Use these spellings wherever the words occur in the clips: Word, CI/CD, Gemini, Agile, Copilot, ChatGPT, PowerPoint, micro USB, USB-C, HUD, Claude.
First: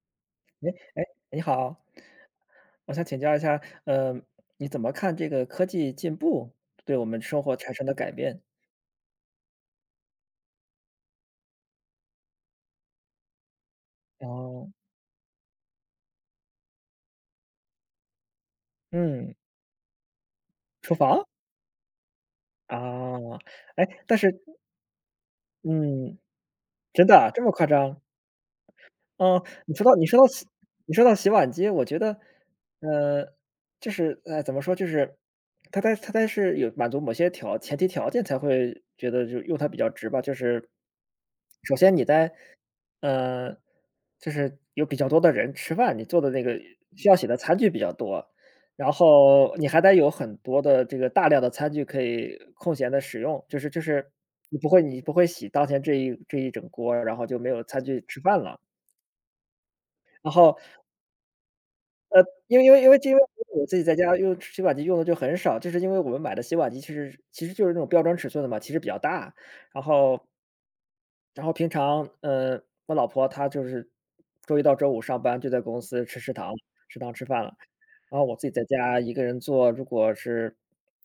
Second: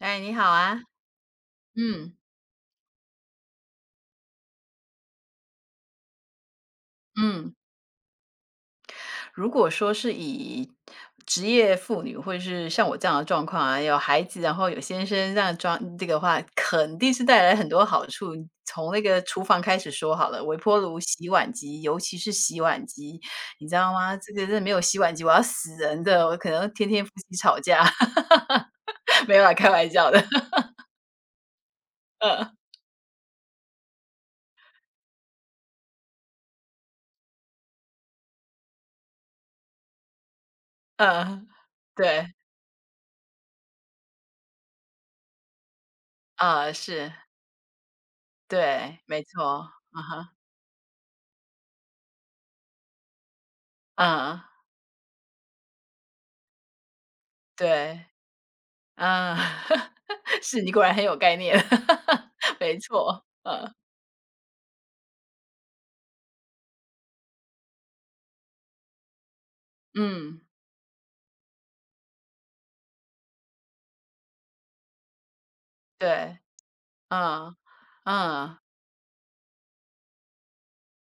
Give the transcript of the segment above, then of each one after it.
哎，你好啊。哎，你好，嗯，我想请教一下，呃，你怎么看这个科技进步对我们生活嗯，产生的改变？如果说是以职业妇女，或者是像我这样的状况啊，有孩子，然后哦，有先生这样装这个话，肯定是带来很多好处。从那个嗯，厨房开始说好了，微波厨炉、房？洗碗机，尤其是洗碗机，啊，你知哎，道但吗？这个是真的没有洗碗机，我要死人嗯，的，我可能天天真夫的啊妻这么吵夸架。张？没嗯，有啦，开玩笑的。你说到洗碗机，我觉得，嗯，呃，就是，怎么说，就是它是有满足某些前提条件才会觉得就用它比较值吧。就是嗯，首先你在，对，呃，就是有比较多的人吃饭，你做的那个啊，需是，要洗的餐具比较多，然对，没后你错，还得嗯有哼，很多的这个大量的餐具可以空闲的使用，就是嗯，你不会洗当前这一整锅，然后就没有餐具对。吃饭了。啊，然后是，你果然很有概念，因 为因没为因为因为错，我嗯，自己在家用洗碗机用的就很少，就是因为我们买的洗碗机其实就是那种标准尺寸的嘛，其实比较大，然后嗯，然后平常，我老婆她就是周一到周五上班就在公司吃食对，堂食堂吃饭了。嗯，然后我自己嗯，在家一个人做，如果是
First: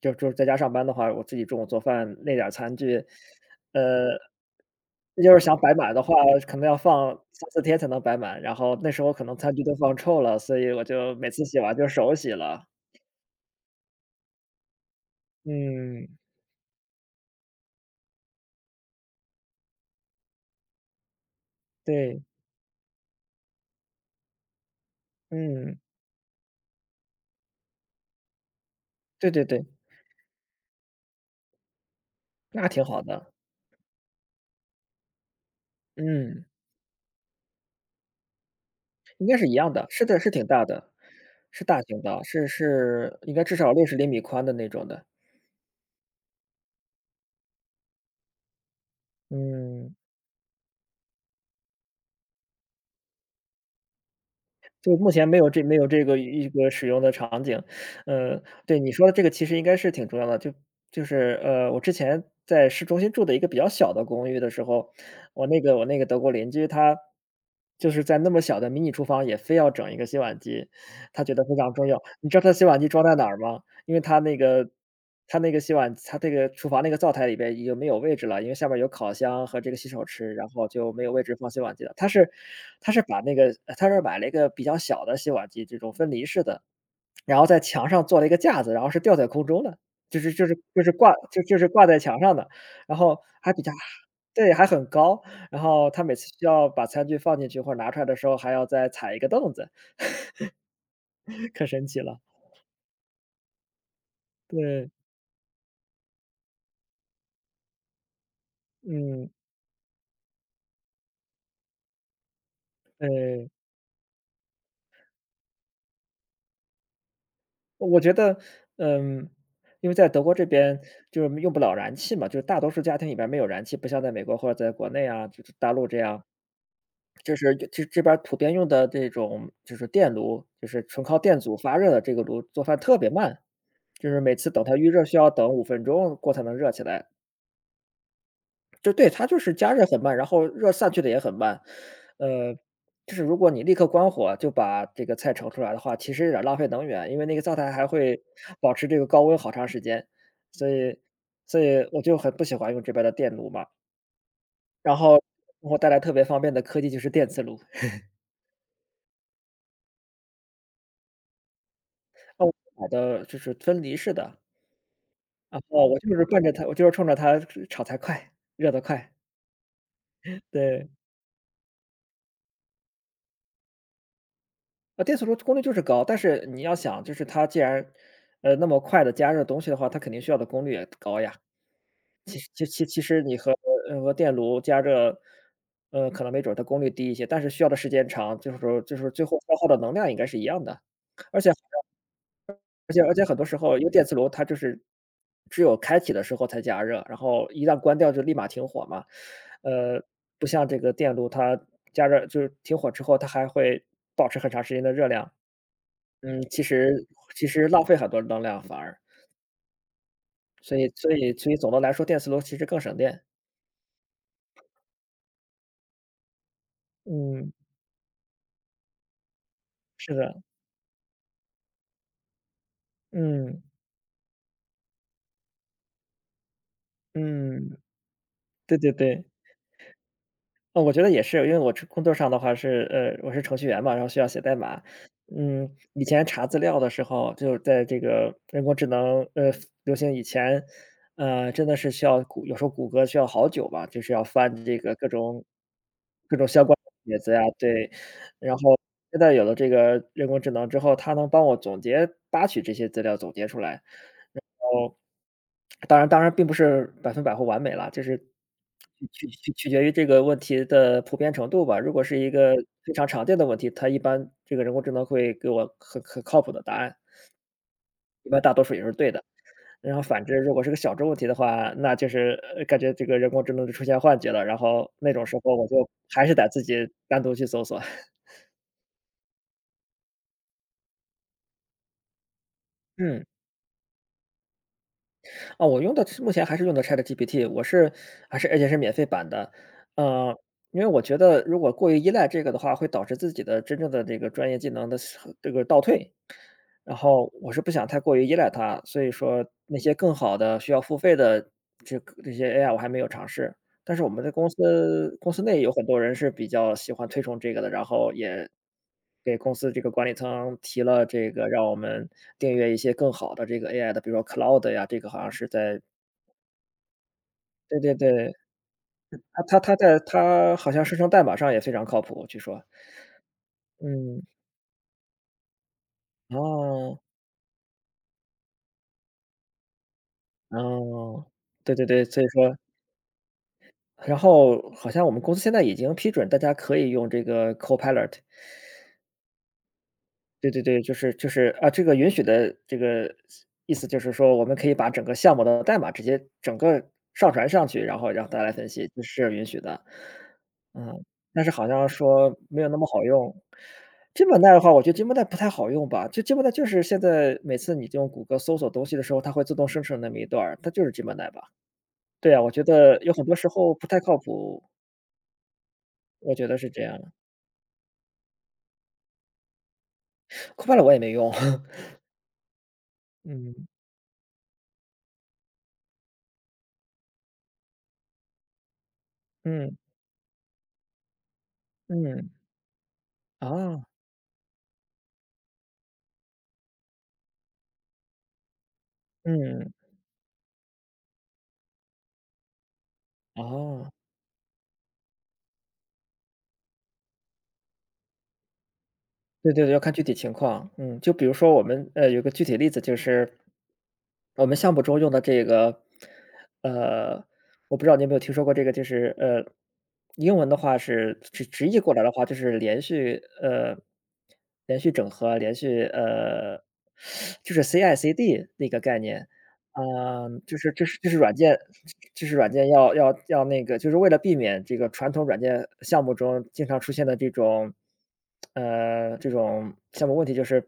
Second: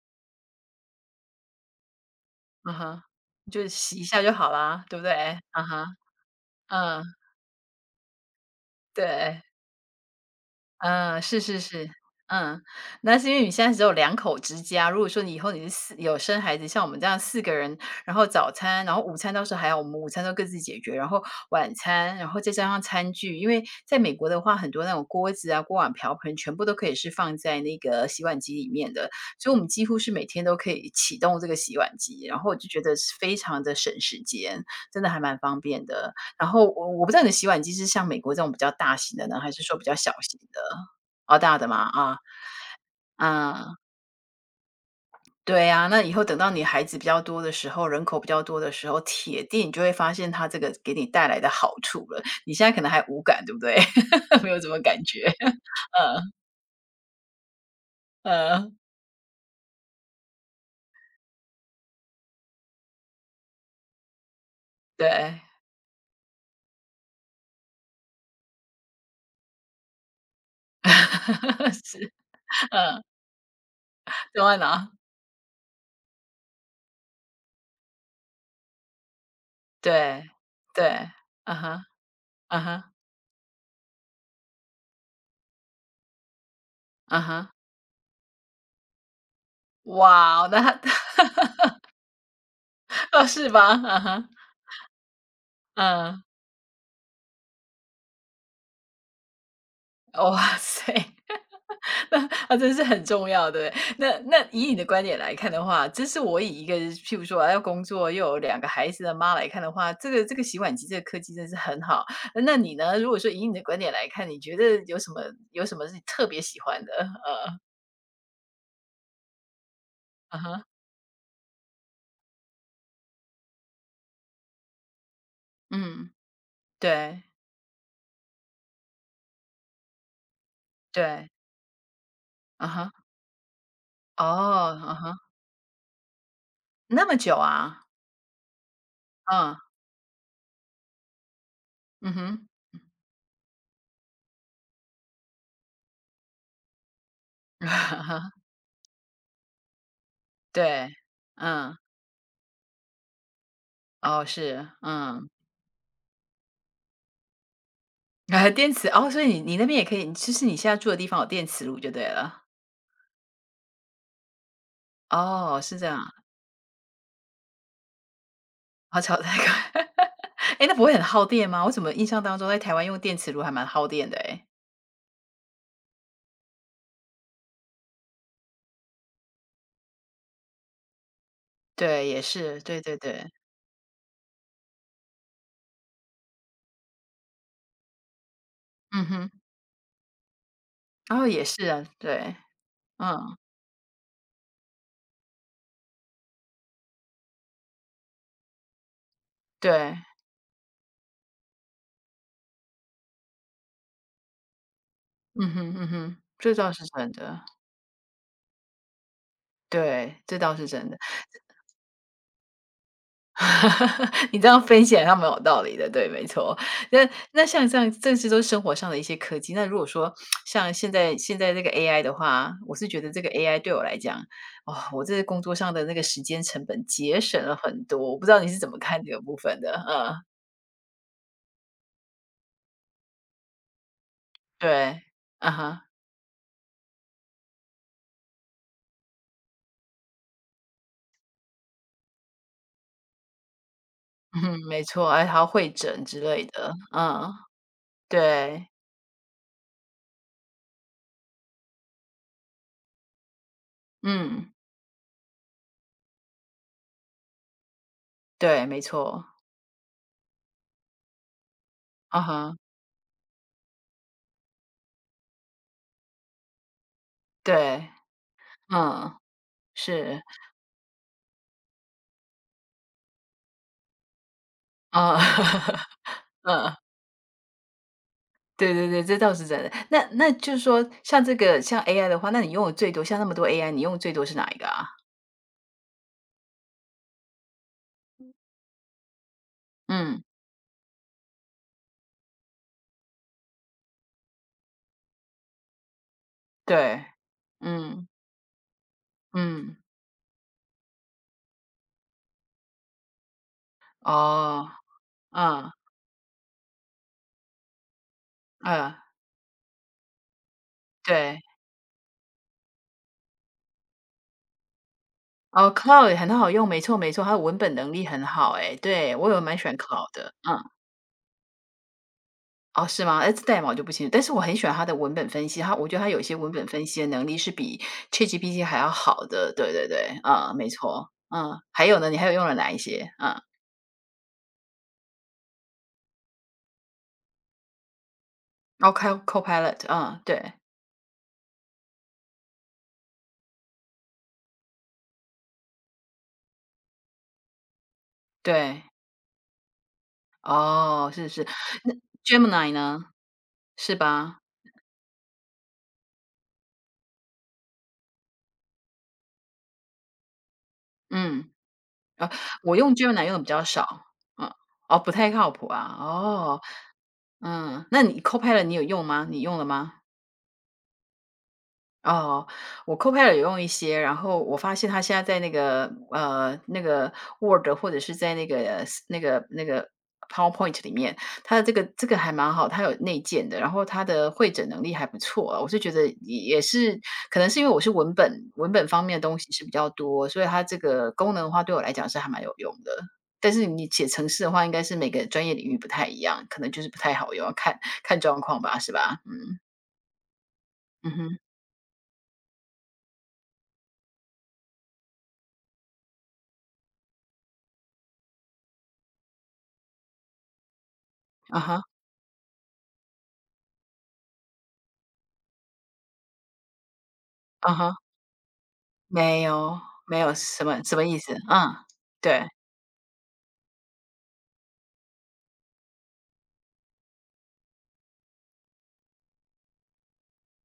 就是在家上班的话，我自己中午做饭那点儿嗯餐哼，具，就洗一呃，下就好啦，对不对？要是想啊摆哈，满的话，可能要嗯，放三四天才能摆满，然后那时候可能对。餐具都放臭了，所以我就嗯，每是次洗是完就是，手洗嗯，了。那是因为你现在只有两口之家，如果说你以后你是四嗯，有生孩子，像我们这样四个人，然后早餐，然后午餐到时候还好，我们午餐都各自解决，然后晚餐，对，然后再加上餐具，因为在美国的话，很多那种锅子啊、嗯，锅碗瓢盆全部都可以是放在那个洗碗机里面的，对对所以我对，们几乎是每天都可以启动这个洗碗机，然后我那就觉挺得好是的，非常的省时间，真的还蛮方便的。嗯。然后我不知道你的洗碗机是像美国这种比较大型应的该呢，是一还是样说比的，较是小的，是型挺大的？的，哦，大是的嘛，大型啊，的，是是应该至少啊，六十厘米宽的那种的。对啊，那以后等到你孩子比较多的时候，人口比较多的时候，铁定你就会嗯，发现它这个给你带来的好处了。你现在可能还无感，对不对？没有什么就感目觉，前没有这没有这个嗯，一个使用的场景。嗯，对，你说的这个其实应该是挺重要的，就就是，我之前在市中心住的一个比较小的公寓的时候，对，我那个德国邻居他就是在那么小的迷你厨房也非要整一个洗碗机，他觉得非常 重要。是，你知道他洗碗机嗯，装在哪儿吗？因为它那都会个呢？它那个洗碗它这个厨房那个灶台里边已经没有位置了，因为下边有烤箱和这个洗手对，池，然后对，就没有位置放啊洗碗哈，机了。它是啊哈，它是把那个它是买了一个比较小的洗碗机，这种分离式的，啊然后哈，在墙上做了一个架子，然后是吊在空中的，就是哇就哦，是那就他 是挂就就 是挂在墙上的，然后哦，是还比吧？较啊哈，对，还很高，然后他每嗯。次需要把餐具放进去或者拿出来的时候，还要再踩一个凳子，哇塞，可神 奇了。那真是很重要，对不对？那以你的对，观点来看的话，这是我以一个譬如说啊要工作又有两个孩子的嗯，妈来看的话，这个这个洗碗机这个科技真是很好。那你呢？如果说以对。你的观点来看，你觉得有什么是你特别喜欢的？呃，我觉得，嗯，因为在德国啊这哈，边就是用不了燃气嘛，就是大多数家庭里边没有燃气，不像在美国或者在国内啊，就是大陆这嗯，样，对就是这这边儿普遍用的这种就是电炉，就是纯靠对，电阻发热的这个炉，做啊饭哈，特别慢，就是哦，每次等它预啊热哈，需要等五分钟锅才能热起那来。么久啊，就对，它就是嗯加热很慢，然后热散去的也很慢。嗯哼，呃，就是如果你立刻关火就把这个菜盛出来的话，其实有点儿浪费能源，因为那个灶台还会 保持这个高温好长时间。所对，以所嗯，以我就很不喜欢用这边的电炉嘛。哦是，然后嗯。给我带来特别方便的科技就是电磁炉，啊，电磁哦，所以你你那边也可以，就是你现在住的地方有电磁炉就对了。那我买的就是分离式的，哦，是这样啊，我就是冲着它炒菜快，热得好快，巧，太快。哎，那不对。会很耗电吗？我怎么印象当中在台湾用电磁炉还蛮耗电的哎，啊，电磁炉功率就是高，但是你要想，就是它既然，那么快的加热东西的话，它肯定需要的功率也高呀。对，也其实是，其对其对其实对，你和和电炉加热，可能没准儿它功率低一些，但是需要的时间长，就是说就嗯是最哼，后消耗的能量应该是一样的。哦，而也且是啊，对，而且很嗯，多时候，因为电磁炉它就是只有开启的时候才加热，然后一旦关掉就立马停火嘛。对，呃，不像这个电炉，它加热就是停火之后，它还会保持很长时间的热量。嗯哼嗯哼，嗯，这其倒是实真的，其实浪费很多能量反而，对，这倒是所真以的。所以所以总的来说电磁炉其实更省电。你这样分析好像蛮有道理的，对，没错。那嗯，像这样，这些都是生活上的一些科技。那如果说是的，像现在这个 AI 的话，我是觉得这个 AI 嗯，对我来讲，哦，我这工作上的那个时间成本节省了嗯，很多。我不知道你是怎么对对看这个对。部分的？嗯，我觉得也是，因为我这工作上的话是，我是程序员嘛，然后需要写代码。对，啊嗯，哈，以前查资料的时候，就是在这个人工智能流行以前，真的是需要谷，有时候谷歌需要好久吧，就是要嗯，翻这没个错，哎，还要会诊之各类种相的，关的帖嗯，子呀，对。然对，后现在有了这个人工智能之后，它能帮我总结、扒取这些资料，总结出来。嗯，当然并不是百分百或完美了，就是对，没错，取决于这个问题的普遍程度吧。如果是啊一个哈，非常常见的问题，它一般这个人工智能会给我很靠谱的答案，对，一般大多数也是对嗯，的。然后是，反之，如果是个小众问题的话，那就是感觉这个人工智能就出现幻觉了，然后那种时候我哈，就还是得自己嗯。单独去搜索。对对对，这倒是真的。那就是说像这个像 AI 的话，那你用的最多像嗯。那么多 AI，你用的最多是哪一个啊？啊，我用的是目前还是用的 ChatGPT，我是还是而且是免费版的。嗯，呃，因为我觉得如果过于依赖这个的话，会导致自己的真正的这个专业技能的这个倒退。然对，后我是不想太嗯，过于依赖它，所以说那嗯，些更好的需要付费的这些 AI 我还没有尝试。但是我们的哦，公司内有嗯，很多人是比较喜欢推崇这个的，然后也嗯，给公司这个管理层提了这对，个让我们订阅一些更好的这个 AI 的，比如说 c l o u d 呀，这个好像是哦 在 c l o u d e 很好用，没错没错，它的文本对能对力很对，好，诶，对，我有它它蛮喜它欢 c l 在 o u d 的，它嗯，好像生成代码上也非常靠谱，据说。哦，是吗？诶，这代码我就不清楚，但嗯，是我很喜欢它的文本分析，它我觉得它有一些文本分哦，析的能力是比 ChatGPT 还要好的，对对对，嗯，没错，哦，嗯，对对还有对，呢，你所以还有用了说哪一些？嗯。然后好像我们公司现在已经批准大家可以用这个 Copilot。哦 Copilot，嗯，对对，对对，就是啊，这个允许的这个意思就是说，我们可以把整个项目的代码直接整个上传上去，然后让大家来分对，析，这是允许的。嗯，哦，是但是。是好像那 说没有 Gemini 那么好呢？用。是金吧？本带的话，我觉得金本带不太好用吧，就金本带就是现在每次你用谷歌搜索东西的时候，它会自动生成那么一段儿它就是金本带吧。嗯，呃，对啊，我觉我用 得有很 Gemini 用多的比时较候不太少，靠嗯，谱，哦，不太靠谱啊，我觉得哦，是这样的。嗯，那你 Copilot 你有用吗？你用了吗？c o p 我也没用，哦，我 Copilot 有用嗯一些，然后我发现它现在在那个 Word 或者是在那个那个那嗯个 PowerPoint 里面，它的这个嗯，还蛮好，它有内建的，然啊，后它的会诊能力还不错啊我是觉得也是可能是因为我是文本方面的东西是比嗯。较多，所以它这个功能的话对我来讲是还蛮有用的。但是你哦，写程式的话，应该是每个专业领域不太一样，可能就是不太好用，要看看状况吧，是吧？对嗯，对对，要看具体情况。嗯，嗯就比如哼，说我们有个具体例子就是，我们项目中用的这个，呃，我不知道你有没有听说过这个，就是英文的话是啊直译哈，过来的话，就是连续连续整合，连续就是 啊哈。CI/CD 那个概念。没有，没有，就什是么这什是么这是意思？软件嗯，这是对，软件要那个就是为了避免这个传统软件项目中经常出现的这种项目问题，就是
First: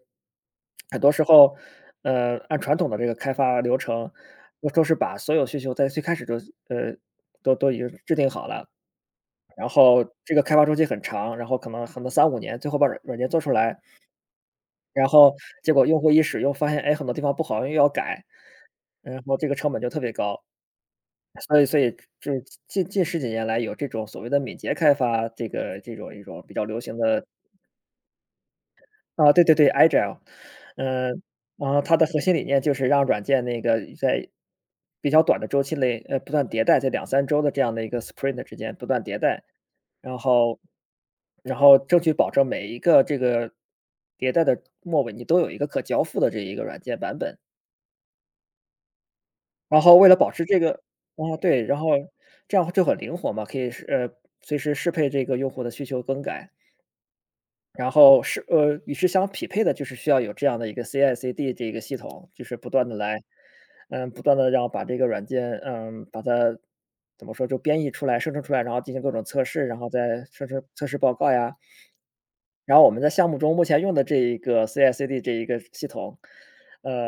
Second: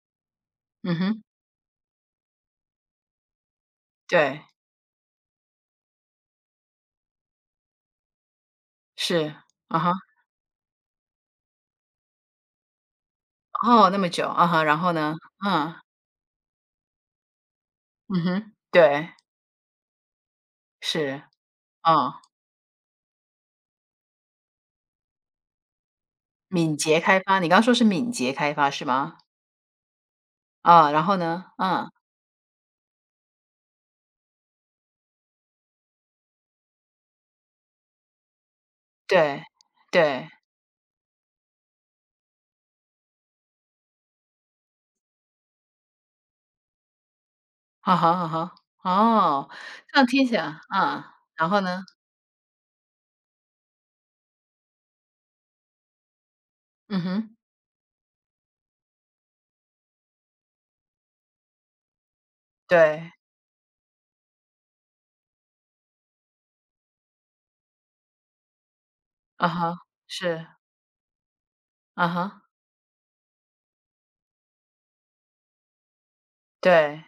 嗯很多时哼，候，按传统的这个开发流程，对，都是把所有需求在最开始就呃，都已经制定好了。是，然啊哈，后这个开发周期很长，然后可能三五年，最后把软件做出来。哦，那么久，啊哈，然后然呢？后结嗯，果用户一使用发现，哎，很多地方不好用又要嗯改，哼，对，然后这个成本就特别高。是，所以嗯，就是近十几年来有这种所谓的敏捷开发，这个这种一种比较敏流行捷开的。发，你刚说是敏捷开发是吗？啊，对对对，Agile。啊，然嗯，后呢？然后嗯，它的核心理念就是让软件那个在比较短的周期内，不断迭代，在两三周的这样的一个 sprint 之间不断迭代。对，然对，后然后争取保证每一个这个迭代的末尾，你都有一个可交付的这一个软件版本。啊哈，啊哈，哦，然后这样为了听保起来，持这个嗯，啊，然后对，然呢？后这样就很灵活嘛，可以是随时适配这个用户的需求更改。嗯哼，然后是与之相匹配的就是需要有这样的一个 CI/CD 这个系统，就是不断的对，来，不断的让把这个软件，把它怎么说，就编译出来、生成出来，然后进行各种测啊试，哈，然后再是，生成测试报告呀。啊哈，然后我们在项目中目前用的这一个 CI/CD 这一个系统，对，呃，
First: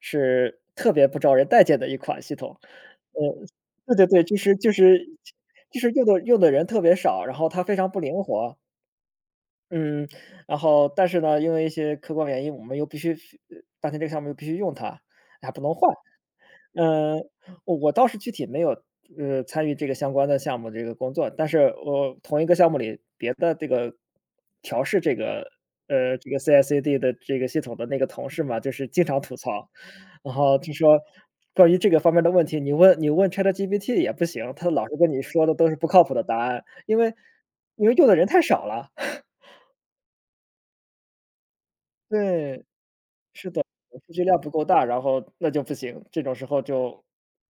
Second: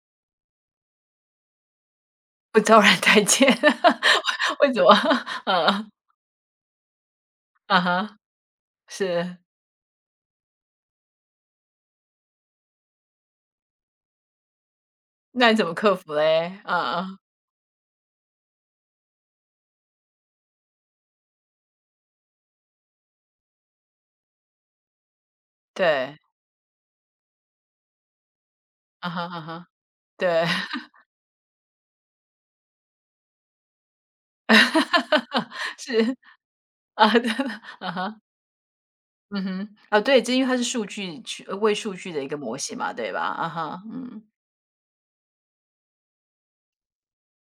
是特别不招人待见的一款系统。不昭 然待呃，见，对对对，就是 为什么？嗯，用的人特别少，然后它非啊常不哈。灵活。是，嗯，然后但是呢，因为一些客观原因，我们又必须呃当前这个项目又必须用它，还那你不怎能么换。克服嘞？嗯嗯，嗯，我倒是具体没有，参与这个相关的项目这个工作，但是我同一个项目里别的这个调试这个，对，这个 CI/CD 的这个系统的那个同事嘛，就是经啊常哈吐嗯哈，槽。然对。后就说关于这个方面的问题，你问 ChatGPT 也不行，他老是跟你说的 都是不靠谱的答案，因啊，为对，因啊为用的哈，人太少了。嗯哼，啊，对，这因为它是数据去为数据的一个模对，型嘛，对吧？啊是的，哈，数嗯。据量不够大，然后那就不行，这种时候就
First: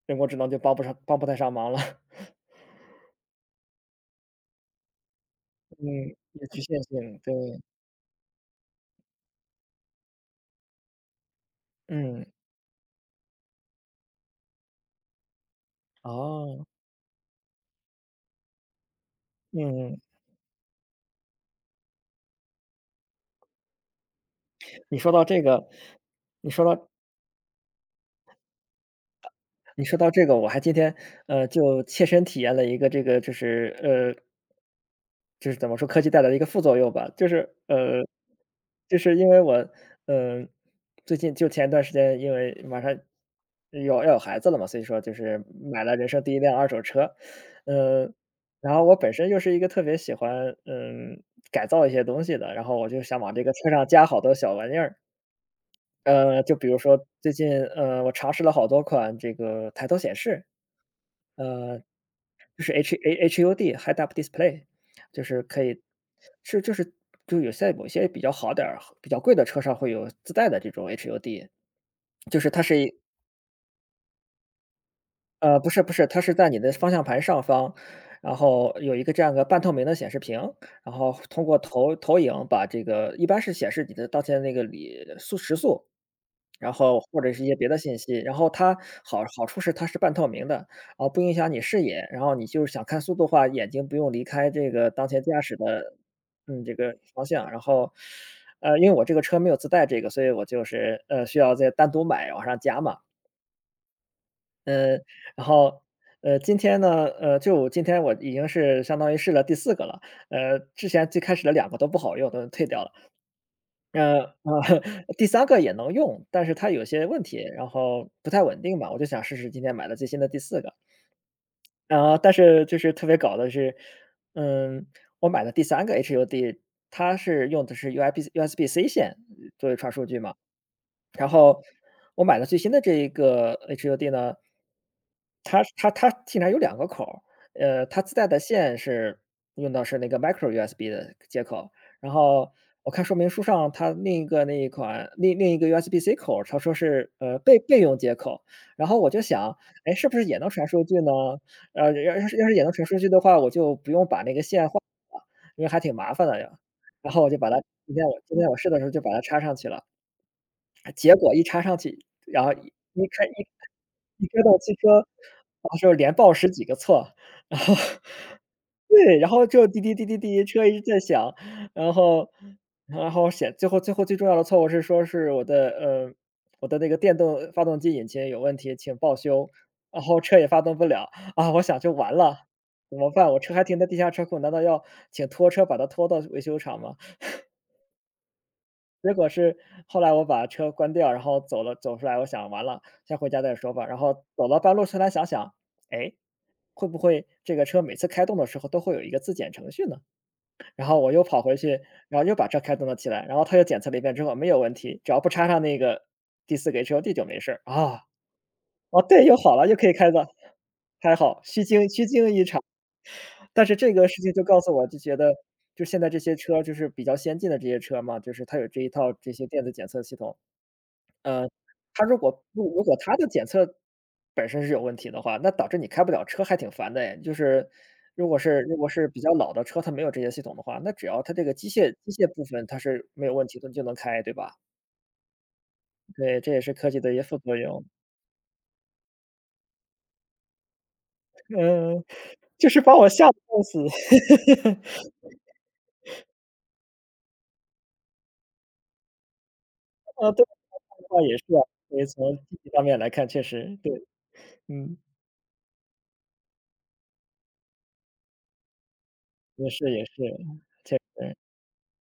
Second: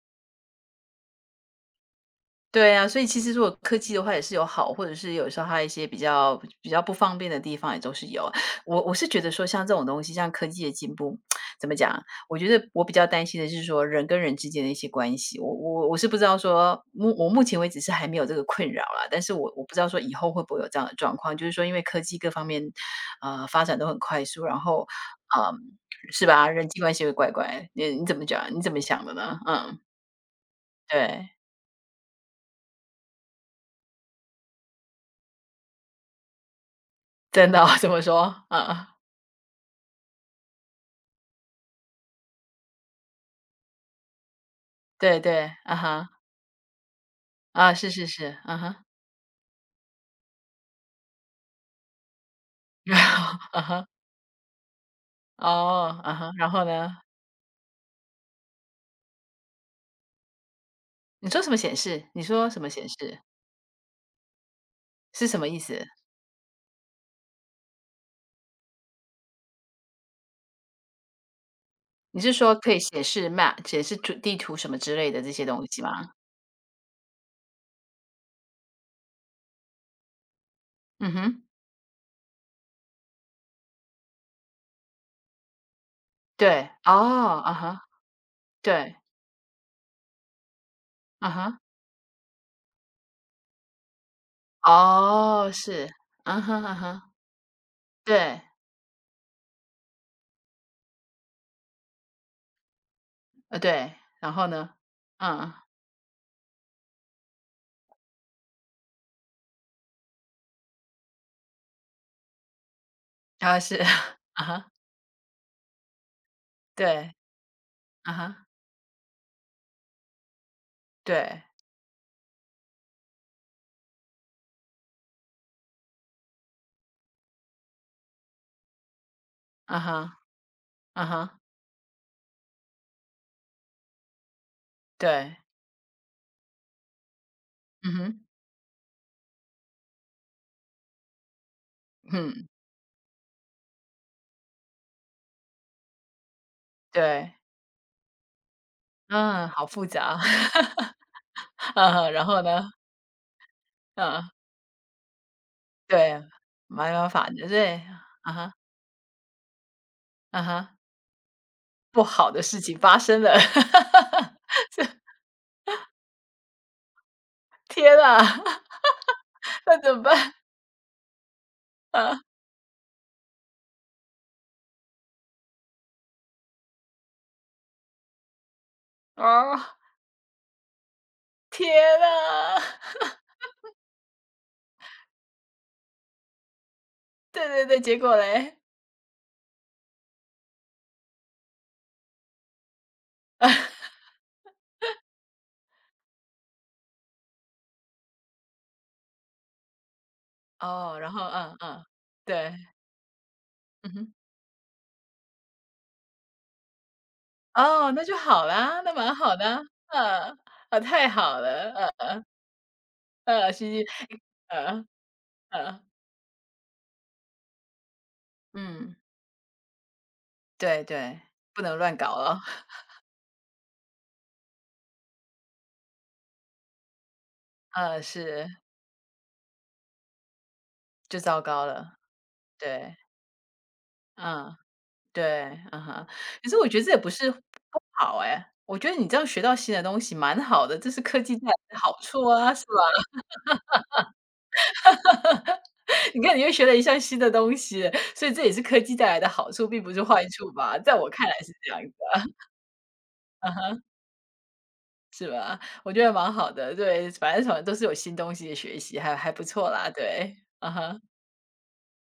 人工智能就帮不太上忙了。对啊，所以其实如果科技的话也是有好，或者是有时候它一嗯，些比较有局比限较不方性，便对。的地方也都是有。我是觉得说像这种东西，像科技的进步，怎么讲？嗯。我觉得我比较担心的是说人跟人之间的一些关系。我是不知道哦。说我目前为止是还没有这个困扰啦，但是我不知道嗯。说以后会不会有这样的状况，就是说因为科技各方面发展都很快速，然后你说到这嗯个是吧？你说人际到关系会怪怪，你你怎么讲？你怎么想的呢？嗯，你说到这个，我还今天，对，就切身体验了一个这个就是怎么说，科技带来的一个副作用吧。就真是，的哦、怎么呃，说？嗯。就是因为我，嗯，呃最近就前一段时间，因为马上要有孩子了嘛，所以说就对是对，啊买了人哈，生第一辆二手车。啊，是是呃，是，啊然后哈，我本身又是一个特别喜欢，改造一些东西的，然后我然就想往后这个啊车上哈，加好多小玩意儿。哦，啊哈，然就后比如呢？说最近，我尝试了好多款这个抬头显示。你说什么显呃，示？你说什就么是 显 示？HUD Head Up Display,就是什是么意可以思？是就是就有些某些比较好点儿、比较贵的车上会有自带的这种 HUD。你是就是说它可是以一显示 map、显示地图什么之类的这些呃，东不是西吗？不是，它是在你的方向盘上方，然后有一个这样个半透明的显示屏，然后嗯哼，通过投影把这个一般是显示你的当前那个时速，对，然后或者哦，是一啊些别的哈，信息，然后它对，好处是它是半透明的，啊，不啊影响哈，你视野，然后你就是想看速度的话，眼睛不用离开这个当前驾哦，驶是，的，啊哈啊这个哈，方向。然后，对，因为我这个车没有自带这个，所以我就是，需要再单独买往上加嘛。呃对，然后呢？嗯，然嗯，后，今天呢，就今天我已经是相当于试了第四个了，之前最开始的两个都不好用，都退掉了。然后是，呃，呃，啊哈，第三个也能用，但是它有些对，问题，然后啊不太哈，稳定吧，我就想试试今天买的最新的第四个。对，然后但是就是特别搞的是，嗯，我买的第三个 HUD,它是用的是 u s b USB-C 线作为啊传输据哈，嘛。啊哈，我买的最新的这一个 HUD 呢，对，它竟然有两个口儿，嗯它自哼，带的线是用的是那个 micro USB 的接口，然嗯，后我看说明书上它另一个那一款另另一个 USB-C 口儿它说是，对。备用接口，然后我就嗯，想，好复哎，是不杂啊。是也能传数据 呢？嗯，要然要是后要是也呢？能传数据的话，我就不用把嗯，那个线换了，因为还挺麻对，烦的呀。没办然后我法，就把它对，今天我啊今天哈，我试的时候就把它插上去了。啊哈，结果一插上去，不好的然后事情发一生开了。一一开到汽车，当时连报十几个错，然后 天啊，对，然后就那滴滴怎么滴滴办？滴，车一直在响，然啊，后然后写最后最后最重要的错误是说是我的，我的那个电动发动机引擎有问题，请报修，哦，然后车也发动不了，啊，我想就天完了，啊，怎么 办？我车还停在地下车库，难道要请拖车把它拖到维修厂吗？对对对，结果嘞？结果是后来我把车关掉，然后走了走出来，我想完了，先回家再说吧。然后走到半路，突然想想，哎，会不会这个车每次开动的时候都会有一个自检程序呢？然后哦，然我又后跑回嗯去，嗯，然后又把对，车开动了起来，然后他又检测嗯了一哼，遍之后没有问题，只要不插上那个第四个 h O d 就没事儿哦，那啊。就好啦，那哦，蛮对，又好的好啊，了，又可以开了，啊，太还好好，虚惊了，虚嗯惊一场。嗯，但嘻是嘻，这个事情就告诉我，嗯就觉得就嗯现在这些车就是比较先进的这些车嘛，就是它有这一嗯，套这些电子检测系统，对对，不能乱它如搞了，果如如果它的检测本身是有问题的话，那导致你开不了车还挺烦的哎。就是嗯，如果是是。如果是比较老的车，它没有这些系统的话，那只就要它糟这个糕机械了，机械部分它对，是没有问题的，你就能开，对吧？嗯，对，嗯哼。对，可这是也我是觉得科这也技不的一些是副不作用。好哎，我觉得你这样学到新的东西蛮好的，这是科技带来的好嗯，处啊，是就吧？是把我吓得半死。你看你又学了一项新的东西，所以这也是科技带来的好处，并不是坏啊，对，处吧？在我那看来也是是啊，这样子，所以从积极方面来看，确嗯实哼，对，嗯，我觉得蛮好的，对，反正什么都是有新东西的学习，还不也错是啦，也是，对，嗯确哼。实。